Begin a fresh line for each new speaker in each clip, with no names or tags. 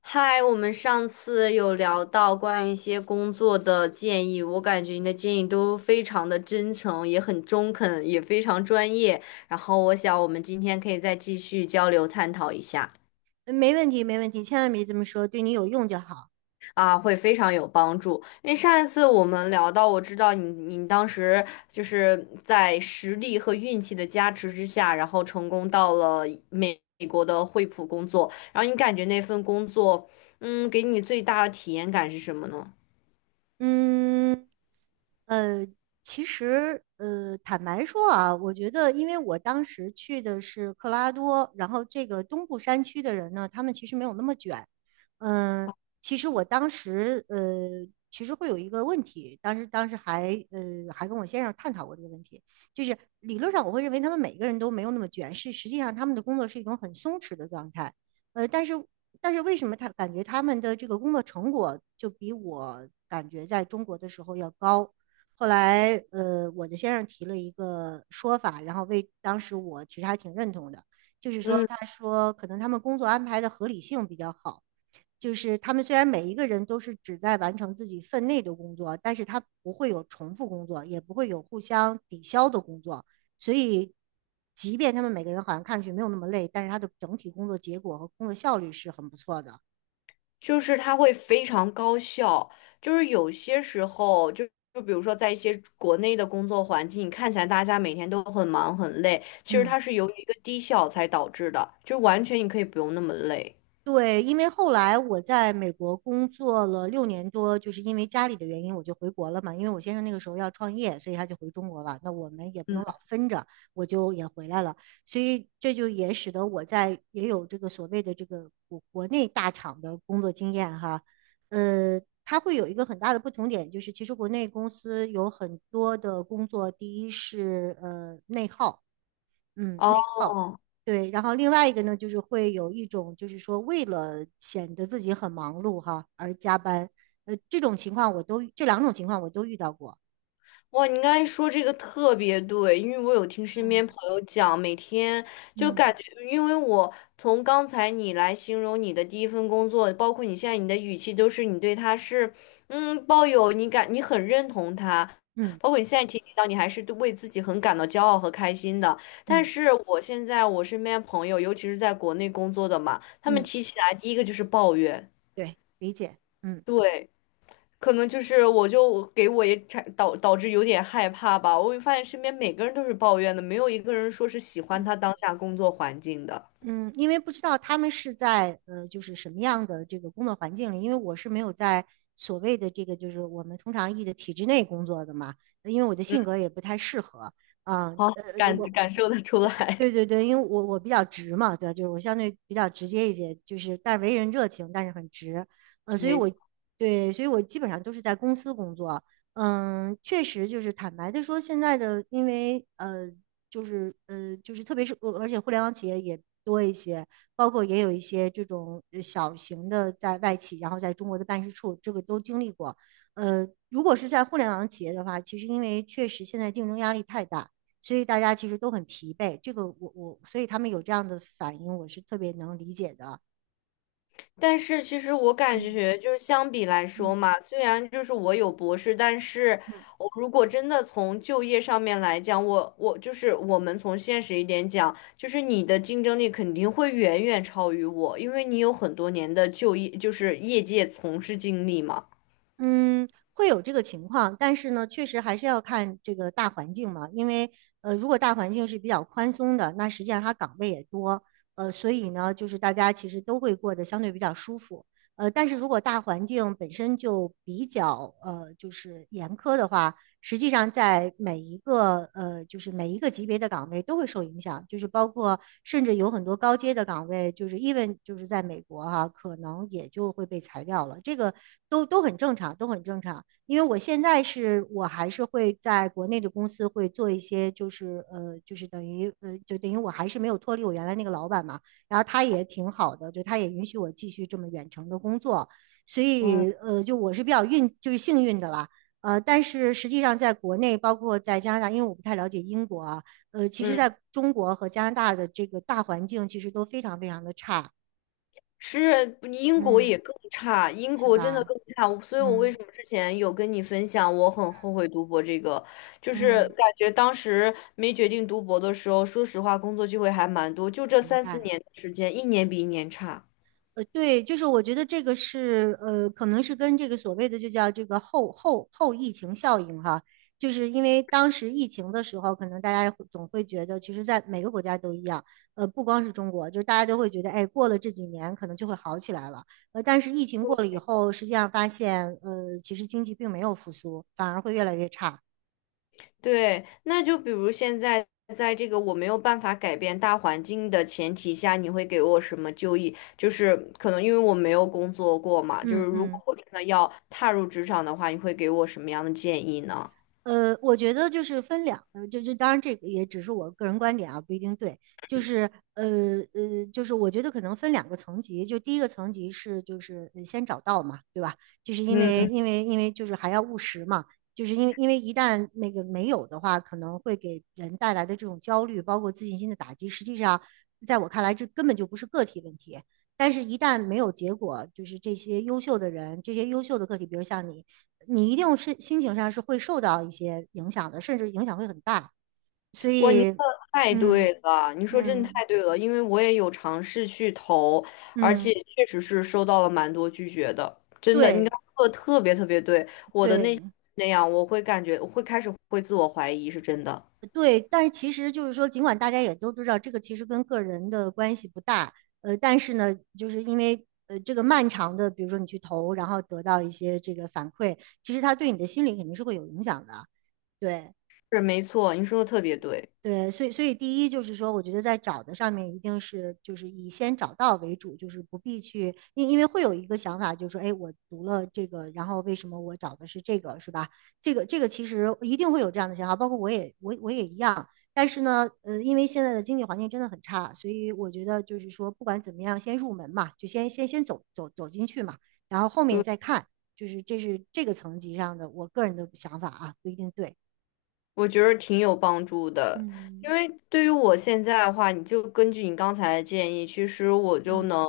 嗨，我们上次有聊到关于一些工作的建议，我感觉你的建议都非常的真诚，也很中肯，也非常专业。然后我想我们今天可以再继续交流探讨一下，
没问题，没问题，千万别这么说，对你有用就好。
啊，会非常有帮助。因为上一次我们聊到，我知道你当时就是在实力和运气的加持之下，然后成功到了美国的惠普工作，然后你感觉那份工作，给你最大的体验感是什么呢？
嗯，呃，其实，坦白说啊，我觉得，因为我当时去的是克拉多，然后这个东部山区的人呢，他们其实没有那么卷。嗯、其实我当时，其实会有一个问题，当时还，还跟我先生探讨过这个问题，就是理论上我会认为他们每个人都没有那么卷，是实际上他们的工作是一种很松弛的状态。呃，但是但是为什么他感觉他们的这个工作成果就比我感觉在中国的时候要高？后来，我的先生提了一个说法，然后为当时我其实还挺认同的，就是说，
嗯。
他说可能他们工作安排的合理性比较好，就是他们虽然每一个人都是只在完成自己分内的工作，但是他不会有重复工作，也不会有互相抵消的工作，所以，即便他们每个人好像看上去没有那么累，但是他的整体工作结果和工作效率是很不错的。
就是它会非常高效，就是有些时候就。就比如说，在一些国内的工作环境，你看起来大家每天都很忙很累，其实
嗯。
它是由于一个低效才导致的，就完全你可以不用那么累。
对，因为后来我在美国工作了6年多，就是因为家里的原因，我就回国了嘛。因为我先生那个时候要创业，所以他就回中国了。那我们也不能老分着，我就也回来了。所以这就也使得我在也有这个所谓的这个国内大厂的工作经验哈。呃，它会有一个很大的不同点，就是其实国内公司有很多的工作，第一是内耗，嗯，
哦，
内耗。对，然后另外一个呢，就是会有一种，就是说为了显得自己很忙碌哈而加班，这种情况这两种情况我都遇到过。
哇，你刚才说这个特别对，因为我有听身边朋友讲，每天就
嗯嗯
感觉，因为我从刚才你来形容你的第一份工作，包括你现在你的语气，都是你对他是，抱有你感，你很认同他，
嗯
包括你现在提及到你还是对为自己很感到骄傲和开心的。但
嗯
是我现在我身边朋友，尤其是在国内工作的嘛，他们
嗯，
提起来第一个就是抱怨，
对，理解。嗯
对。可能就是我就给我也导致有点害怕吧。我会发现身边每个人都是抱怨的，没有一个人说是喜欢
嗯
他当下工作环境的。
嗯，因为不知道他们是在就是什么样的这个工作环境里，因为我是没有在所谓的这个就是我们通常译的体制内工作的嘛，因为我的
嗯，
性格也不太适合。啊，
好，
呃，我
感受得出来。
对对 对，因为我比较直嘛，对吧？就是我相对比较直接一些，就是但是为人热情，但是很直，呃，所以
没错，
我对，所以我基本上都是在公司工作，嗯，确实就是坦白的说，现在的因为呃，就是呃，就是特别是而且互联网企业也多一些，包括也有一些这种小型的在外企，然后在中国的办事处，这个都经历过，如果是在互联网企业的话，其实因为确实现在竞争压力太大。所以大家其实都很疲惫。这个我我，所以他们有这样的反应，我是特别能理解的。
但是其实我感
嗯
觉就是相比来说
嗯
嘛，虽然就是我有博士，但是
嗯，
我如果真的从就业上面来讲，我就是我们从现实一点讲，就是你的竞争力肯定会远远超于我，因为你有很多年的就业就是业界从事经历嘛。
嗯，会有这个情况，但是呢，确实还是要看这个大环境嘛。因为如果大环境是比较宽松的，那实际上它岗位也多，所以呢，就是大家其实都会过得相对比较舒服。但是如果大环境本身就比较就是严苛的话，实际上在每一个就是每一个级别的岗位都会受影响，就是包括甚至有很多高阶的岗位，就是 even 就是在美国哈、啊可能也就会被裁掉了，这个都都很正常，都很正常。因为我现在是我还是会在国内的公司会做一些，就是呃，就是等于呃，就等于我还是没有脱离我原来那个老板嘛，然后他也挺好的，就他也允许我继续这么远程的工作，所
嗯
以就我是比较运，就是幸运的啦。但是实际上在国内，包括在加拿大，因为我不太了解英国啊，其实
嗯，
在中国和加拿大的这个大环境其实都非常非常的差，
是英国也
嗯，
更差，英
是
国真的
吧？
更差，所以我为什
嗯
么之前有跟你分享，我很后悔读博这个，就是
嗯，
感觉当时没决定读博的时候，说实话，工作机会还蛮多，就这
明
三四
白。
年的时间，一年比一年差。
对，就是我觉得这个是可能是跟这个所谓的就叫这个后疫情效应哈，就是因为当时疫情的时候，可能大家会总会觉得，其实在每个国家都一样，不光是中国，就是大家都会觉得，哎，过了这几年可能就会好起来了，但是疫情过了以后，实际上发现，其实经济并没有复苏，反而会越来越差。
对，那就比如现在在这个我没有办法改变大环境的前提下，你会给我什么就业？就是可能因为我没有工作过嘛，就是
嗯
如果
嗯。
我真的要踏入职场的话，你会给我什么样的建议呢？
我觉得就是分两呃，就就当然这个也只是我个人观点啊，不一定对。就是我觉得可能分两个层级，就第一个层级是先找到嘛，对吧？就是因为就是还要务实嘛，就是因为一旦那个没有的话，可能会给人带来的这种焦虑，包括自信心的打击，实际上在我看来，这根本就不是个体问题。但是，一旦没有结果，就是这些优秀的人，这些优秀的个体，比如像你，你一定是心情上是会受到一些影响的，甚至影响会很大。所
哇，您
以，
说的太
嗯
对了，您说真的
嗯
太对了，因为我也有尝试去投，而且
嗯，
确实是收到了蛮多拒绝的，真的，您
对
刚刚说的特别特别对，我的内心
对
是那样，我会感觉，我会开始会自我怀疑，是真的，
对。但是其实就是说，尽管大家也都知道这个其实跟个人的关系不大，但是呢，就是因为这个漫长的，比如说你去投，然后得到一些这个反馈，其实它对你的心理肯定是会有影响的。对，
是没错，您说的特别对，
对，所以第一就是说，我觉得在找的上面一定是就是以先找到为主，就是不必去，因为会有一个想法，就是说，哎，我读了这个，然后为什么我找的是这个，是吧？这个其实一定会有这样的想法，包括我也一样。但是呢，因为现在的经济环境真的很差，所以我觉得就是说，不管怎么样，先入门嘛，就先走进去嘛，然后后面
对，
再看，就是这是这个层级上的我个人的想法啊，不一定对。
我觉得挺有帮助的，因
嗯。
为对于我现在的话，你就根据你刚才的建议，其实我就
嗯，
能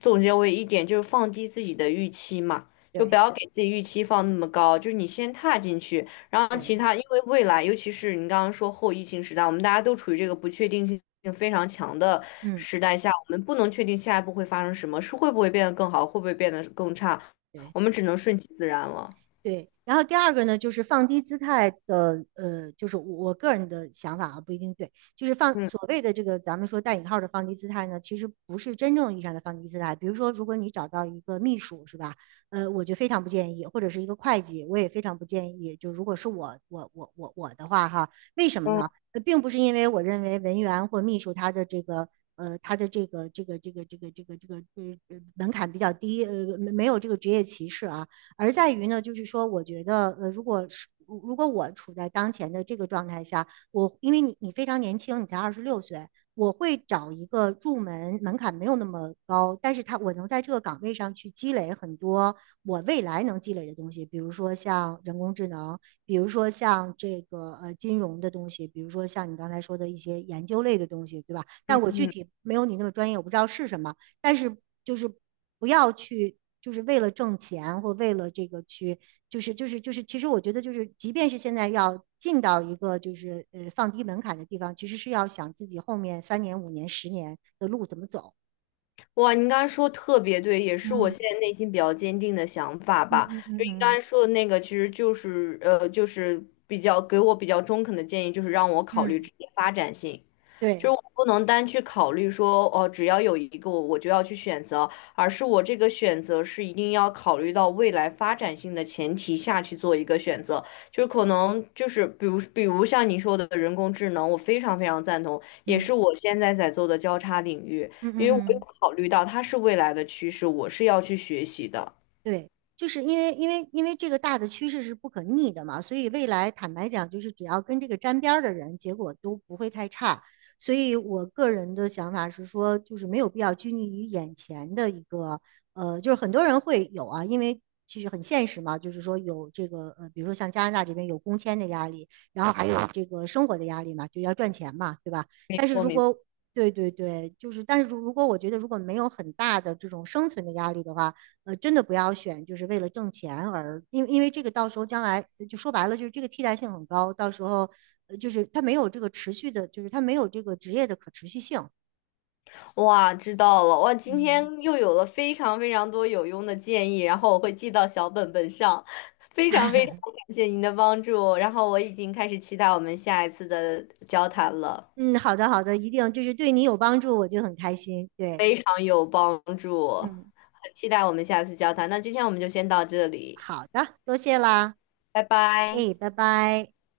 总结为一点，就是放低自己的预期嘛，就不
对
要给自己预期放那么高，就是你先踏进去，然后其
对。
他，因为未来，尤其是你刚刚说后疫情时代，我们大家都处于这个不确定性非常强的
嗯，
时代下，我们不能确定下一步会发生什么，是会不会变得更好，会不会变得更差，
对
我们只能顺其自然了。
对。然后第二个呢，就是放低姿态的，就是我个人的想法啊，不一定对。就是放所
嗯
谓的这个咱们说带引号的放低姿态呢，其实不是真正意义上的放低姿态。比如说，如果你找到一个秘书，是吧？我就非常不建议，或者是一个会计，我也非常不建议。就如果是我的话哈，为什么呢？
嗯。
并不是因为我认为文员或秘书他的这个。呃，他的这个这个这个这个这个这个呃呃门槛比较低，没有这个职业歧视啊，而在于呢，就是说，我觉得如果是如果我处在当前的这个状态下，我因为你非常年轻，你才26岁，我会找一个入门门槛没有那么高，但是它我能在这个岗位上去积累很多我未来能积累的东西，比如说像人工智能，比如说像这个金融的东西，比如说像你刚才说的一些研究类的东西，对吧？但我具体没有你那么专业，我不知道是什么，但是就是不要去，就是为了挣钱或为了这个去，其实我觉得就是，即便是现在要进到一个就是放低门槛的地方，其实是要想自己后面3年、5年、10年的路怎么走。
哇，您刚才说得特别对，也是我
嗯
现在内心比较坚定的想法
嗯
吧。
嗯
就
嗯
您刚
嗯
才说的那个，其实就是比较给我比较中肯的建议，就是让我考虑
嗯，
职业发展性，就是
对，
我不能单去考虑说哦，只要有一个我就要去选择，而是我这个选择是一定要考虑到未来发展性的前提下去做一个选择。就是可能就是比如像您说的人工智能，我非常非常赞同，也是
嗯
我现在在做的交叉领域。
嗯
因
嗯
为我有
嗯。
考虑到它是未来的趋势，我是要去学习的。
对，就是因为这个大的趋势是不可逆的嘛，所以未来坦白讲，就是只要跟这个沾边儿的人，结果都不会太差。所以我个人的想法是说，就是没有必要拘泥于眼前的一个，就是很多人会有啊，因为其实很现实嘛，就是说有这个，比如说像加拿大这边有工签的压力，然后还有这个生活的压力嘛，就要赚钱嘛，对吧？
没
但是
错，
如
没错。
果对对对，就是，但是如果我觉得如果没有很大的这种生存的压力的话，真的不要选，就是为了挣钱而，因为这个到时候将来就说白了，就是这个替代性很高，到时候就是它没有这个持续的，就是它没有这个职业的可持续性。
哇，知道了。哇，今天
嗯
又有了非常非常多有用的建议，然后我会记到小本本上。非常非常感谢您的帮助，然后我已经开始期待我们下一次的交谈了，
嗯，好的好的，一定就是对你有帮助，我就很开心。对，
非常有帮助，
嗯。
很期待我们下次交谈。那今天我们就先到这里，
好的，多谢啦，
拜拜。
哎，拜拜。